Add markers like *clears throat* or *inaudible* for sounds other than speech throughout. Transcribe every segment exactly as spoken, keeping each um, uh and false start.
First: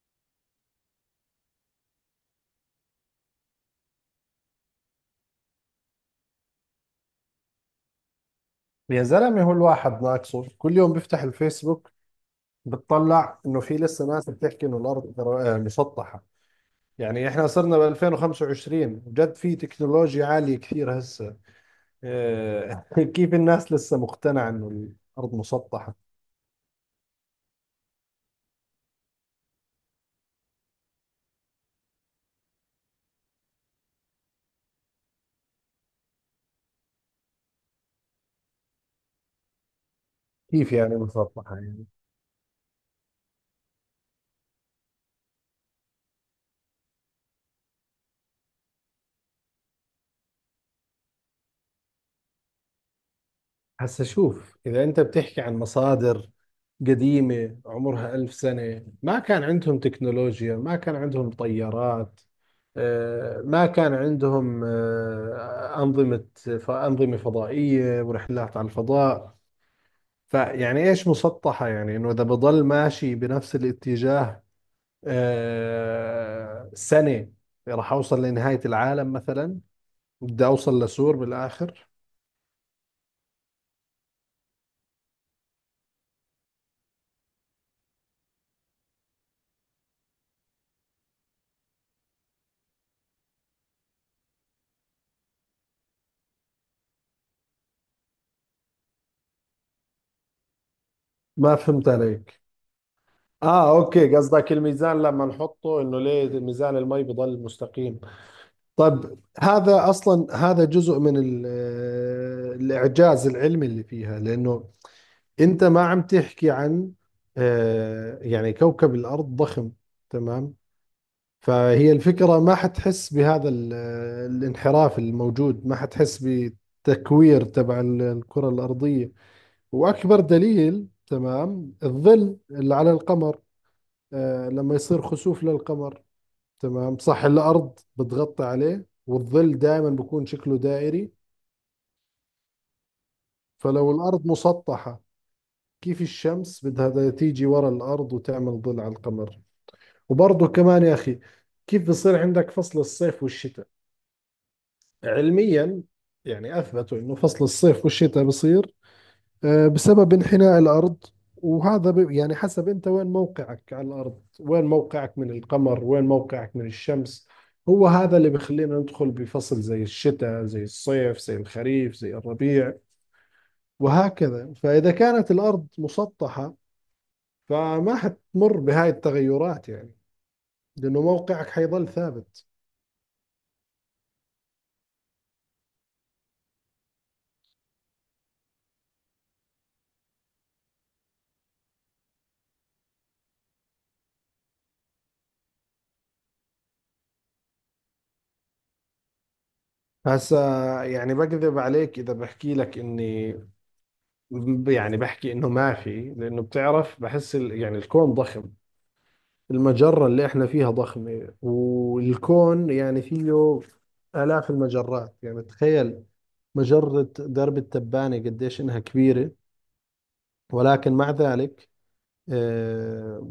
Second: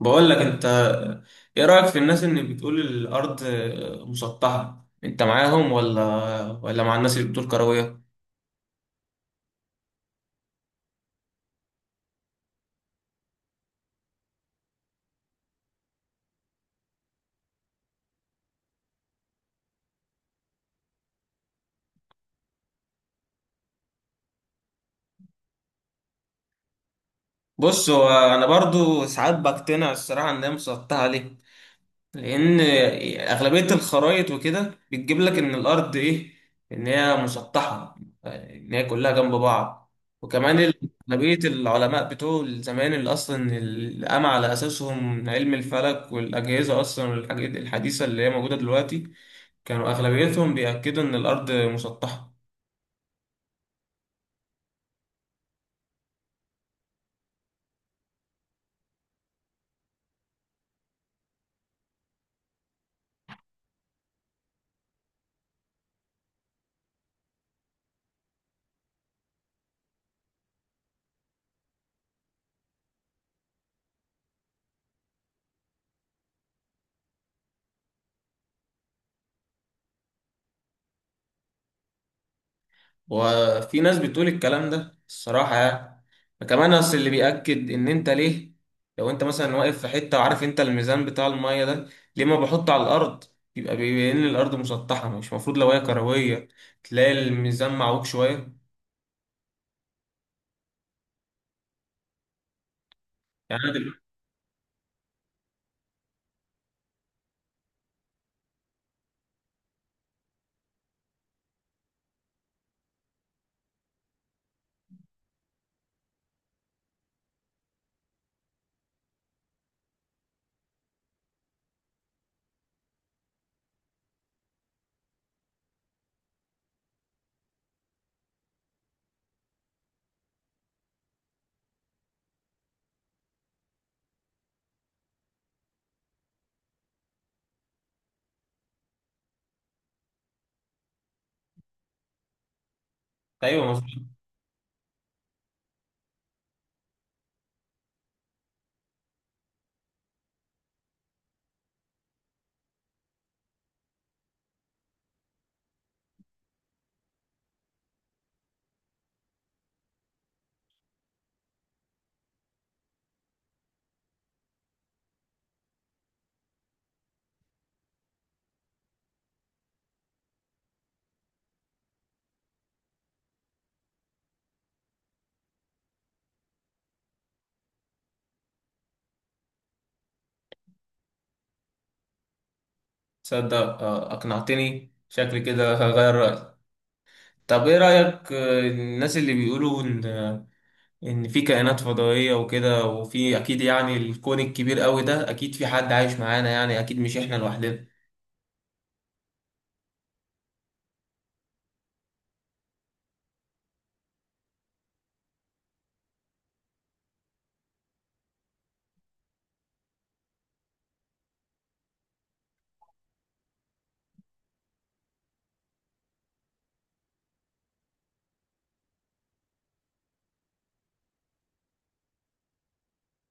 بقول لك انت، ايه رأيك في الناس اللي بتقول الارض مسطحة؟ انت معاهم ولا ولا مع الناس اللي بتقول كروية؟ يا زلمة، هو الواحد ناقصه؟ كل يوم بيفتح الفيسبوك بتطلع انه في لسه ناس بتحكي انه الارض در- آه، مسطحة. يعني احنا صرنا ب ألفين وخمسة وعشرين، وجد في تكنولوجيا عالية كثير هسه. آه، *laughs* كيف الناس لسه مقتنعة انه الارض مسطحة؟ بص، هو انا برضو ساعات بقتنع الصراحة ان هي مسطحة. ليه؟ لان اغلبيه الخرائط وكده بتجيب لك ان الارض ايه، ان هي مسطحه، ان هي كلها جنب بعض. وكمان كيف ال- يعني اغلبيه مسطحة؟ العلماء بتوع زمان اللي اصلا اللي قام على اساسهم علم الفلك والاجهزه اصلا والحاجات الحديثه اللي هي موجوده دلوقتي، كانوا اغلبيتهم بيأكدوا ان الارض مسطحه. هسا شوف، إذا أنت بتحكي عن مصادر قديمة عمرها ألف سنة، ما كان عندهم تكنولوجيا، ما كان عندهم طيارات، آه، ما كان عندهم آه، أنظمة أنظمة فضائية ورحلات على الفضاء. فيعني إيش مسطحة؟ يعني إنه إذا بضل ماشي بنفس الاتجاه آه، سنة راح أوصل لنهاية العالم مثلا، بدي أوصل لسور بالآخر. وفي ناس بتقول الكلام ده الصراحة يعني. كمان أصل اللي بيأكد إن أنت ليه، لو أنت مثلا واقف في حتة وعارف أنت الميزان بتاع المية ده، ليه ما بحطه على الأرض؟ يبقى بيبين إن الأرض مسطحة. مش المفروض لو هي كروية تلاقي الميزان معوج شوية؟ ما فهمت عليك. يعني اه، أنا دلوقتي. اوكي، قصدك الميزان لما نحطه انه ليه ميزان المي بضل مستقيم. طب هذا اصلا هذا جزء من ال- آه، الاعجاز العلمي اللي فيها، لانه انت ما عم تحكي عن آه، يعني كوكب الارض ضخم، تمام؟ فهي الفكرة ما حتحس بهذا ال- آه، الانحراف الموجود، ما حتحس بتكوير تبع ال- الكرة الارضية. واكبر دليل، تمام، الظل اللي على القمر. آه، لما يصير خسوف للقمر، تمام صح، الأرض بتغطي عليه، والظل دائما بيكون شكله دائري. أيوه مظبوط. فلو الأرض مسطحة، كيف الشمس بدها تيجي ورا الأرض وتعمل ظل على القمر؟ وبرضه كمان يا أخي، كيف بصير عندك فصل الصيف والشتاء علميا؟ يعني أثبتوا إنه فصل الصيف والشتاء بصير آه، بسبب انحناء الأرض، وهذا ب- يعني حسب أنت وين موقعك على الأرض، وين موقعك من القمر، وين موقعك من الشمس. هو هذا اللي بخلينا ندخل بفصل زي الشتاء، زي الصيف، زي الخريف، زي الربيع، وهكذا. فإذا كانت الأرض مسطحة، فما حتمر بهاي التغيرات، يعني لأنه موقعك حيظل ثابت. تصدق، آه، أقنعتني، شكلي كده هغير رأيي. طب إيه رأيك آه، الناس اللي بيقولوا إن ان في كائنات فضائية وكده؟ وفي اكيد، يعني الكون الكبير قوي ده اكيد في حد عايش معانا، يعني اكيد مش احنا لوحدنا. هسا يعني بكذب عليك إذا بحكي لك إني يعني بحكي إنه ما في، لأنه بتعرف بحس ال- يعني الكون ضخم. المجرة اللي احنا فيها ضخمة، والكون يعني فيه آلاف المجرات. يعني تخيل، مجرة درب التبانة قديش إنها كبيرة. ولكن مع ذلك، آه،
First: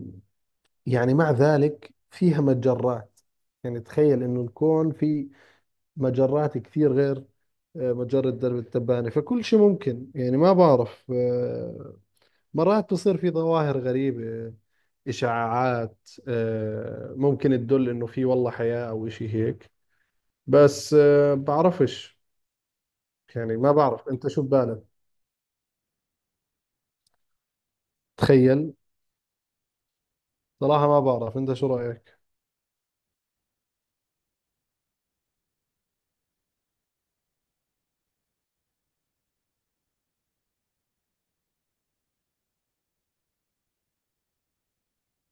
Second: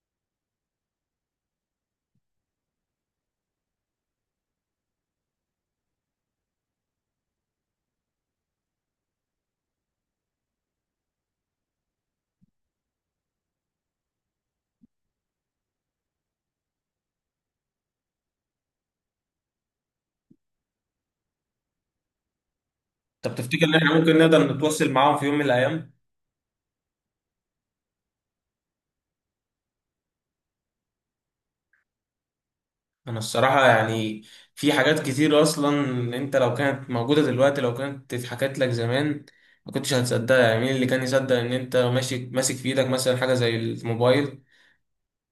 يعني مع ذلك فيها مجرات. يعني تخيل إنه الكون فيه مجرات كثير غير آه، مجرة درب التبانة. فكل شيء ممكن، يعني ما بعرف. آه، مرات بصير في ظواهر غريبة، إشاعات، آه، ممكن تدل إنه في والله حياة أو إشي هيك، بس آه، بعرفش. طب يعني تفتكر ما ان احنا بعرف ممكن أنت شو نقدر ببالك، نتواصل معاهم في يوم من الايام؟ تخيل. صراحة ما بعرف أنت شو رأيك. انا الصراحة يعني في حاجات كتير اصلا. انت لو كانت موجودة دلوقتي، لو كانت اتحكت لك زمان، ما كنتش هتصدقها. يعني مين اللي كان يصدق ان انت ماشي ماسك في ايدك مثلا حاجة زي الموبايل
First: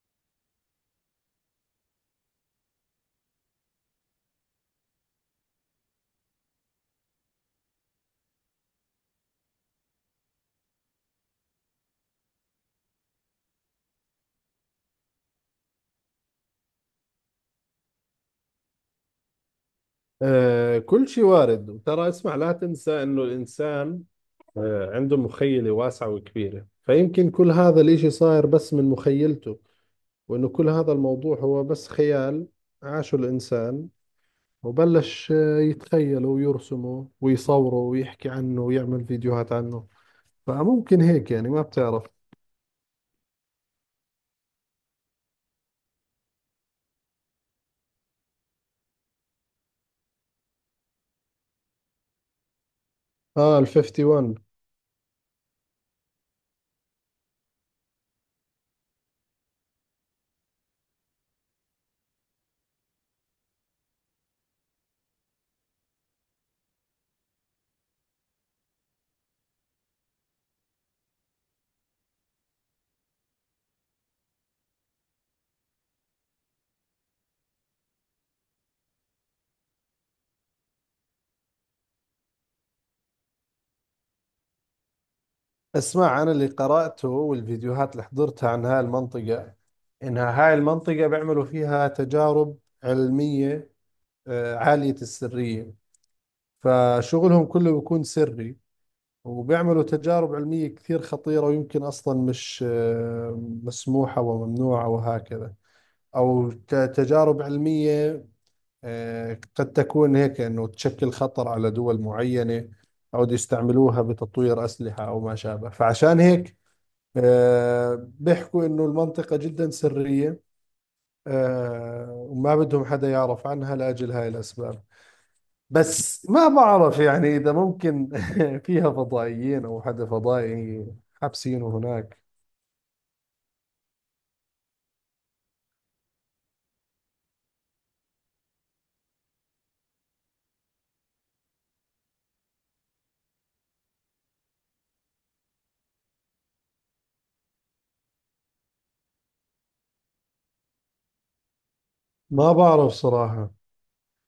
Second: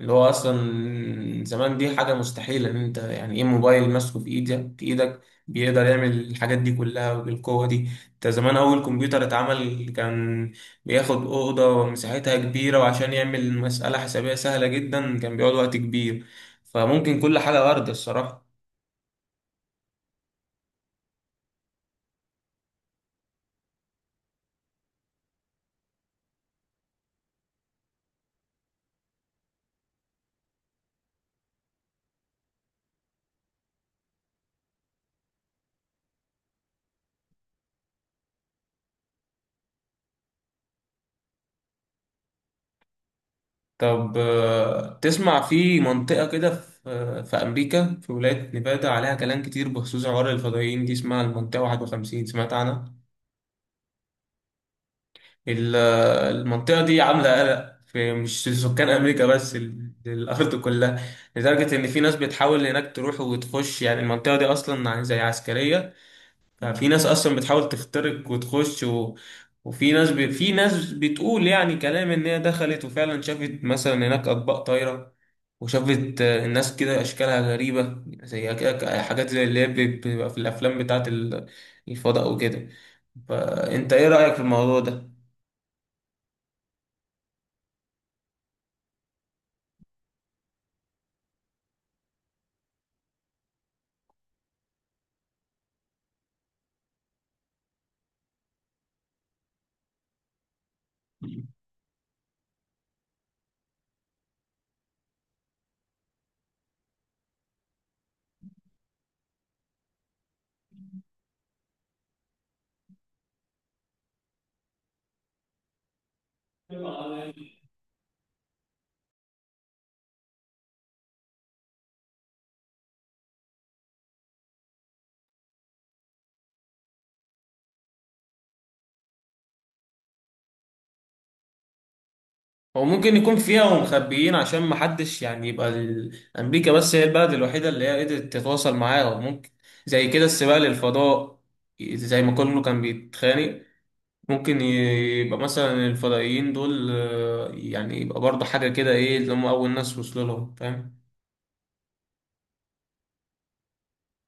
اللي هو اصلا زمان دي حاجه مستحيله، ان انت يعني ايه موبايل ماسكه في ايدك في ايدك بيقدر يعمل الحاجات دي كلها بالقوه دي؟ انت زمان اول كمبيوتر اتعمل كان بياخد اوضه ومساحتها كبيره، وعشان يعمل مساله حسابيه سهله جدا كان بيقعد وقت كبير. فممكن كل حاجه ارض الصراحه. آه كل شيء وارد. وترى اسمع، لا تنسى انه الانسان آه عنده مخيلة واسعة وكبيرة، فيمكن كل هذا الاشي صاير بس من مخيلته، وانه كل هذا الموضوع هو بس خيال عاشه الانسان وبلش يتخيله ويرسمه ويصوره ويحكي عنه ويعمل فيديوهات عنه. فممكن هيك، يعني ما بتعرف. طب آه، تسمع في منطقه كده، في آه، في امريكا في ولايه نيفادا عليها كلام كتير بخصوص عوار الفضائيين دي، اسمها المنطقه واحد وخمسين. سمعت عنها؟ اه، ال واحد وخمسين. ال- المنطقة دي عاملة قلق في، مش سكان أمريكا بس، ال- الأرض كلها، لدرجة إن في ناس بتحاول هناك تروح وتخش. يعني المنطقة دي أصلا زي عسكرية، ففي ناس أصلا بتحاول تخترق وتخش و... وفي ناس ب... في ناس بتقول يعني كلام إن هي دخلت وفعلا شافت مثلا هناك أطباق طايرة، وشافت آه، الناس كده أشكالها غريبة، زي كده حاجات زي اللي هي بتبقى في الأفلام بتاعت ال- الفضاء وكده. فأنت إيه رأيك في الموضوع ده؟ اسمع، انا اللي قرأته والفيديوهات اللي حضرتها عن هاي المنطقة، انها هاي المنطقة بيعملوا فيها تجارب علمية آه، عالية السرية. فشغلهم كله بيكون سري، وبيعملوا تجارب علمية كثير خطيرة، ويمكن أصلا مش آه، مسموحة وممنوعة، وهكذا، أو ت- تجارب علمية آه، قد تكون هيك انه تشكل خطر على دول معينة، او بده يستعملوها بتطوير اسلحة او ما شابه. فعشان هيك آه، بيحكوا انه المنطقة جدا سرية، آه، وما بدهم حدا يعرف عنها لاجل هاي الاسباب. بس ما بعرف، يعني اذا ممكن *laughs* فيها فضائيين او حدا فضائي حابسينه هناك. هو ممكن يكون فيها ومخبيين عشان محدش يعني، يبقى ال- أمريكا بس هي البلد الوحيدة اللي هي قدرت تتواصل معاه. ممكن زي كده السباق للفضاء، زي ما كله كان بيتخانق، ممكن ي- يبقى مثلا الفضائيين دول آه، يعني يبقى برضه حاجة كده، إيه اللي هم أول ناس وصلوا لهم؟ فاهم؟ ما بعرف صراحة.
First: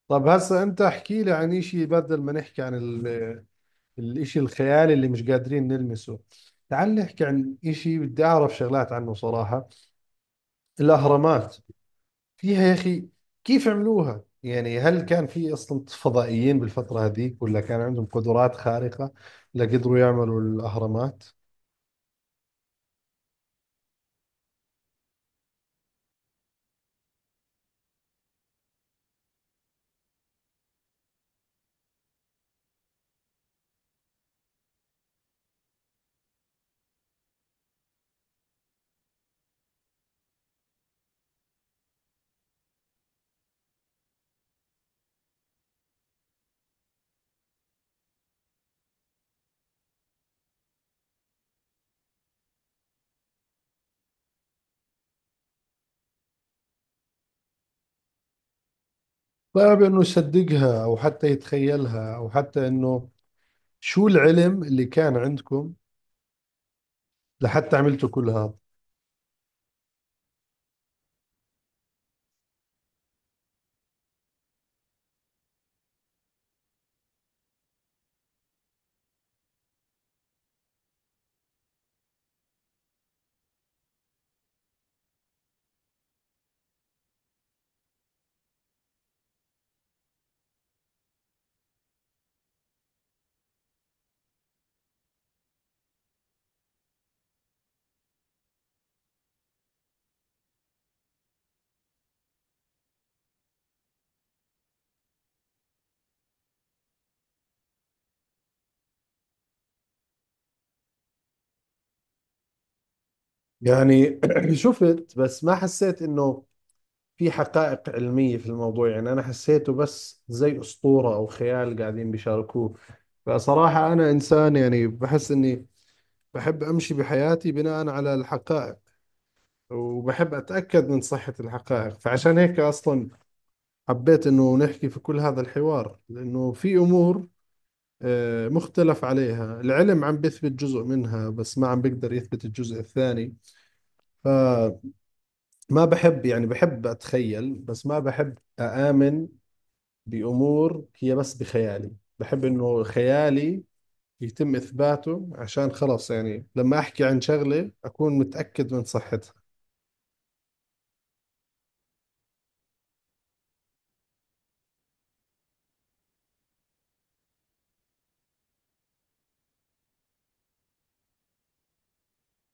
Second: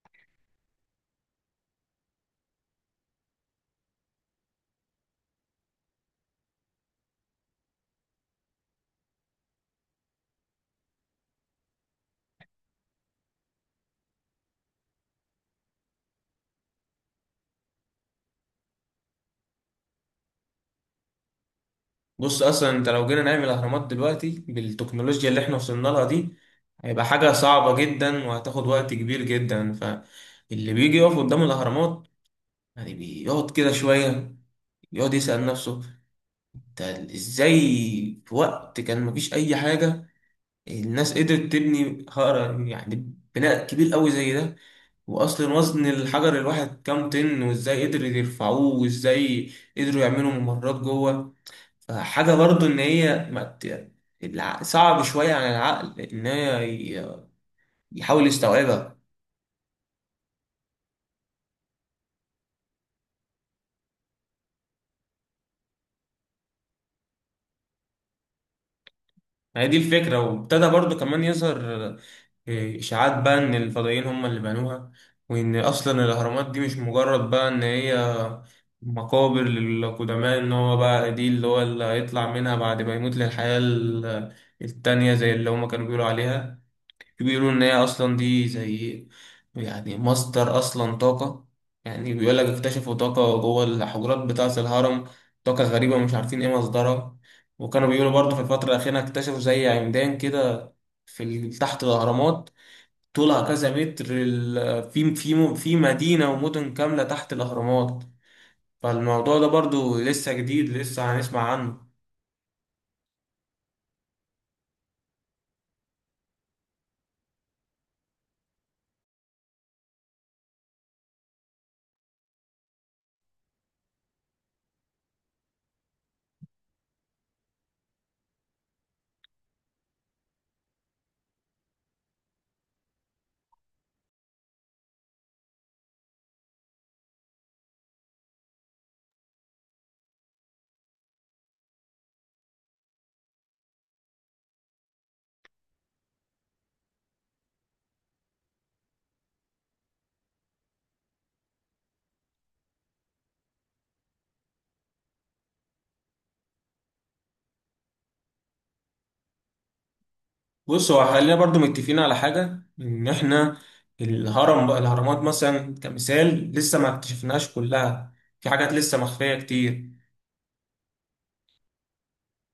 طب هسا انت احكي لي عن شيء، بدل ما نحكي عن الإشي الخيالي اللي مش قادرين نلمسه، تعال نحكي عن إشي بدي أعرف شغلات عنه صراحة. الأهرامات، فيها يا أخي، كيف عملوها؟ يعني هل كان في أصلا فضائيين بالفترة هذيك، ولا كان عندهم قدرات خارقة لقدروا يعملوا الأهرامات؟ بص أصلا أنت لو جينا نعمل أهرامات دلوقتي بالتكنولوجيا اللي إحنا وصلنا لها دي، هيبقى حاجة صعبة جدا وهتاخد وقت كبير جدا. فاللي بيجي يقف قدام الأهرامات يعني بيقعد كده شوية يقعد يسأل نفسه "ده ازاي في وقت كان مفيش اي حاجة الناس قدرت تبني هقرة، يعني بناء كبير قوي زي ده؟ واصلا وزن الحجر الواحد كام طن؟ وازاي قدروا يرفعوه؟ وازاي قدروا يعملوا ممرات جوه؟" فحاجة برضو ان هي ما ت- الع- صعب شوية على العقل ان هي ي- يحاول يستوعبها. صعب إنه يصدقها، أو حتى يتخيلها، أو حتى إنه شو العلم اللي كان عندكم لحتى عملتوا كل هذا. ما هي دي الفكرة. وابتدى برضو كمان يظهر إشاعات بقى إن الفضائيين هم اللي بنوها، وإن أصلا الأهرامات دي مش مجرد بقى إن هي مقابر للقدماء، إن هو بقى دي اللي هو اللي هيطلع منها بعد ما يموت للحياة ال- التانية زي اللي هما كانوا بيقولوا عليها. بيقولوا إن هي أصلا دي زي يعني مصدر أصلا طاقة. يعني بيقول لك اكتشفوا طاقة جوه الحجرات بتاعة الهرم، طاقة غريبة مش عارفين إيه مصدرها. وكانوا بيقولوا برضه في الفترة الأخيرة اكتشفوا زي عمدان كده في ال- تحت الأهرامات، طولها كذا متر، ال- في في في مدينة ومدن كاملة تحت الأهرامات. فالموضوع ده برضو لسه جديد، لسه هنسمع عنه. يعني *clears throat* شفت، بس ما حسيت إنه في حقائق علمية في الموضوع. يعني أنا حسيته بس زي أسطورة أو خيال قاعدين بيشاركوه. فصراحة أنا إنسان يعني بحس إني بحب أمشي بحياتي بناء على الحقائق، وبحب أتأكد من صحة الحقائق. فعشان هيك أصلا حبيت إنه نحكي في كل هذا الحوار، لأنه في أمور آه، مختلف عليها، العلم عم بيثبت جزء منها بس ما عم بيقدر يثبت الجزء الثاني. فما بحب يعني، بحب أتخيل، بس ما بحب أآمن بأمور هي بس بخيالي. بحب إنه خيالي يتم إثباته، عشان خلاص يعني لما أحكي عن شغلة أكون متأكد من صحتها. بص، هو خلينا برضو متفقين على حاجة إن إحنا الهرم بقى الأهرامات مثلا كمثال لسه ما اكتشفناهاش كلها، في حاجات لسه مخفية كتير.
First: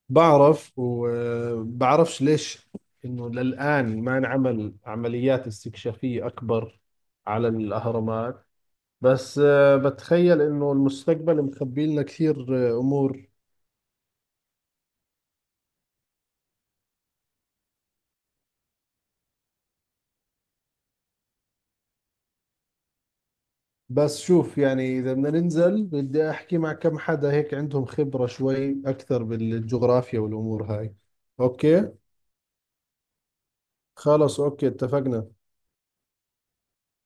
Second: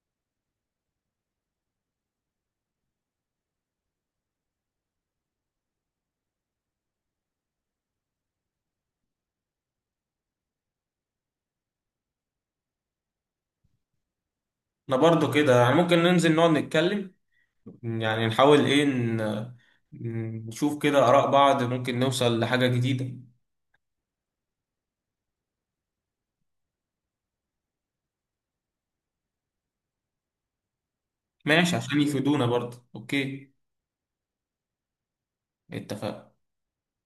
بعرف، وبعرفش ليش إنه للآن ما انعمل عمليات استكشافية أكبر على الأهرامات. بس آه، بتخيل إنه المستقبل مخبي لنا كثير آه، أمور. أنا برضو كده يعني ممكن ننزل نقعد نتكلم، يعني نحاول إيه ن- نشوف كده آراء بعض، ممكن نوصل لحاجة جديدة. بس شوف يعني، إذا بدنا ننزل، بدي أحكي مع كم حدا هيك عندهم خبرة شوي أكثر بالجغرافيا والأمور هاي. ماشي، أوكي. عشان يفيدونا برضو. أوكي خلص، أوكي، اتفقنا. اتفقنا.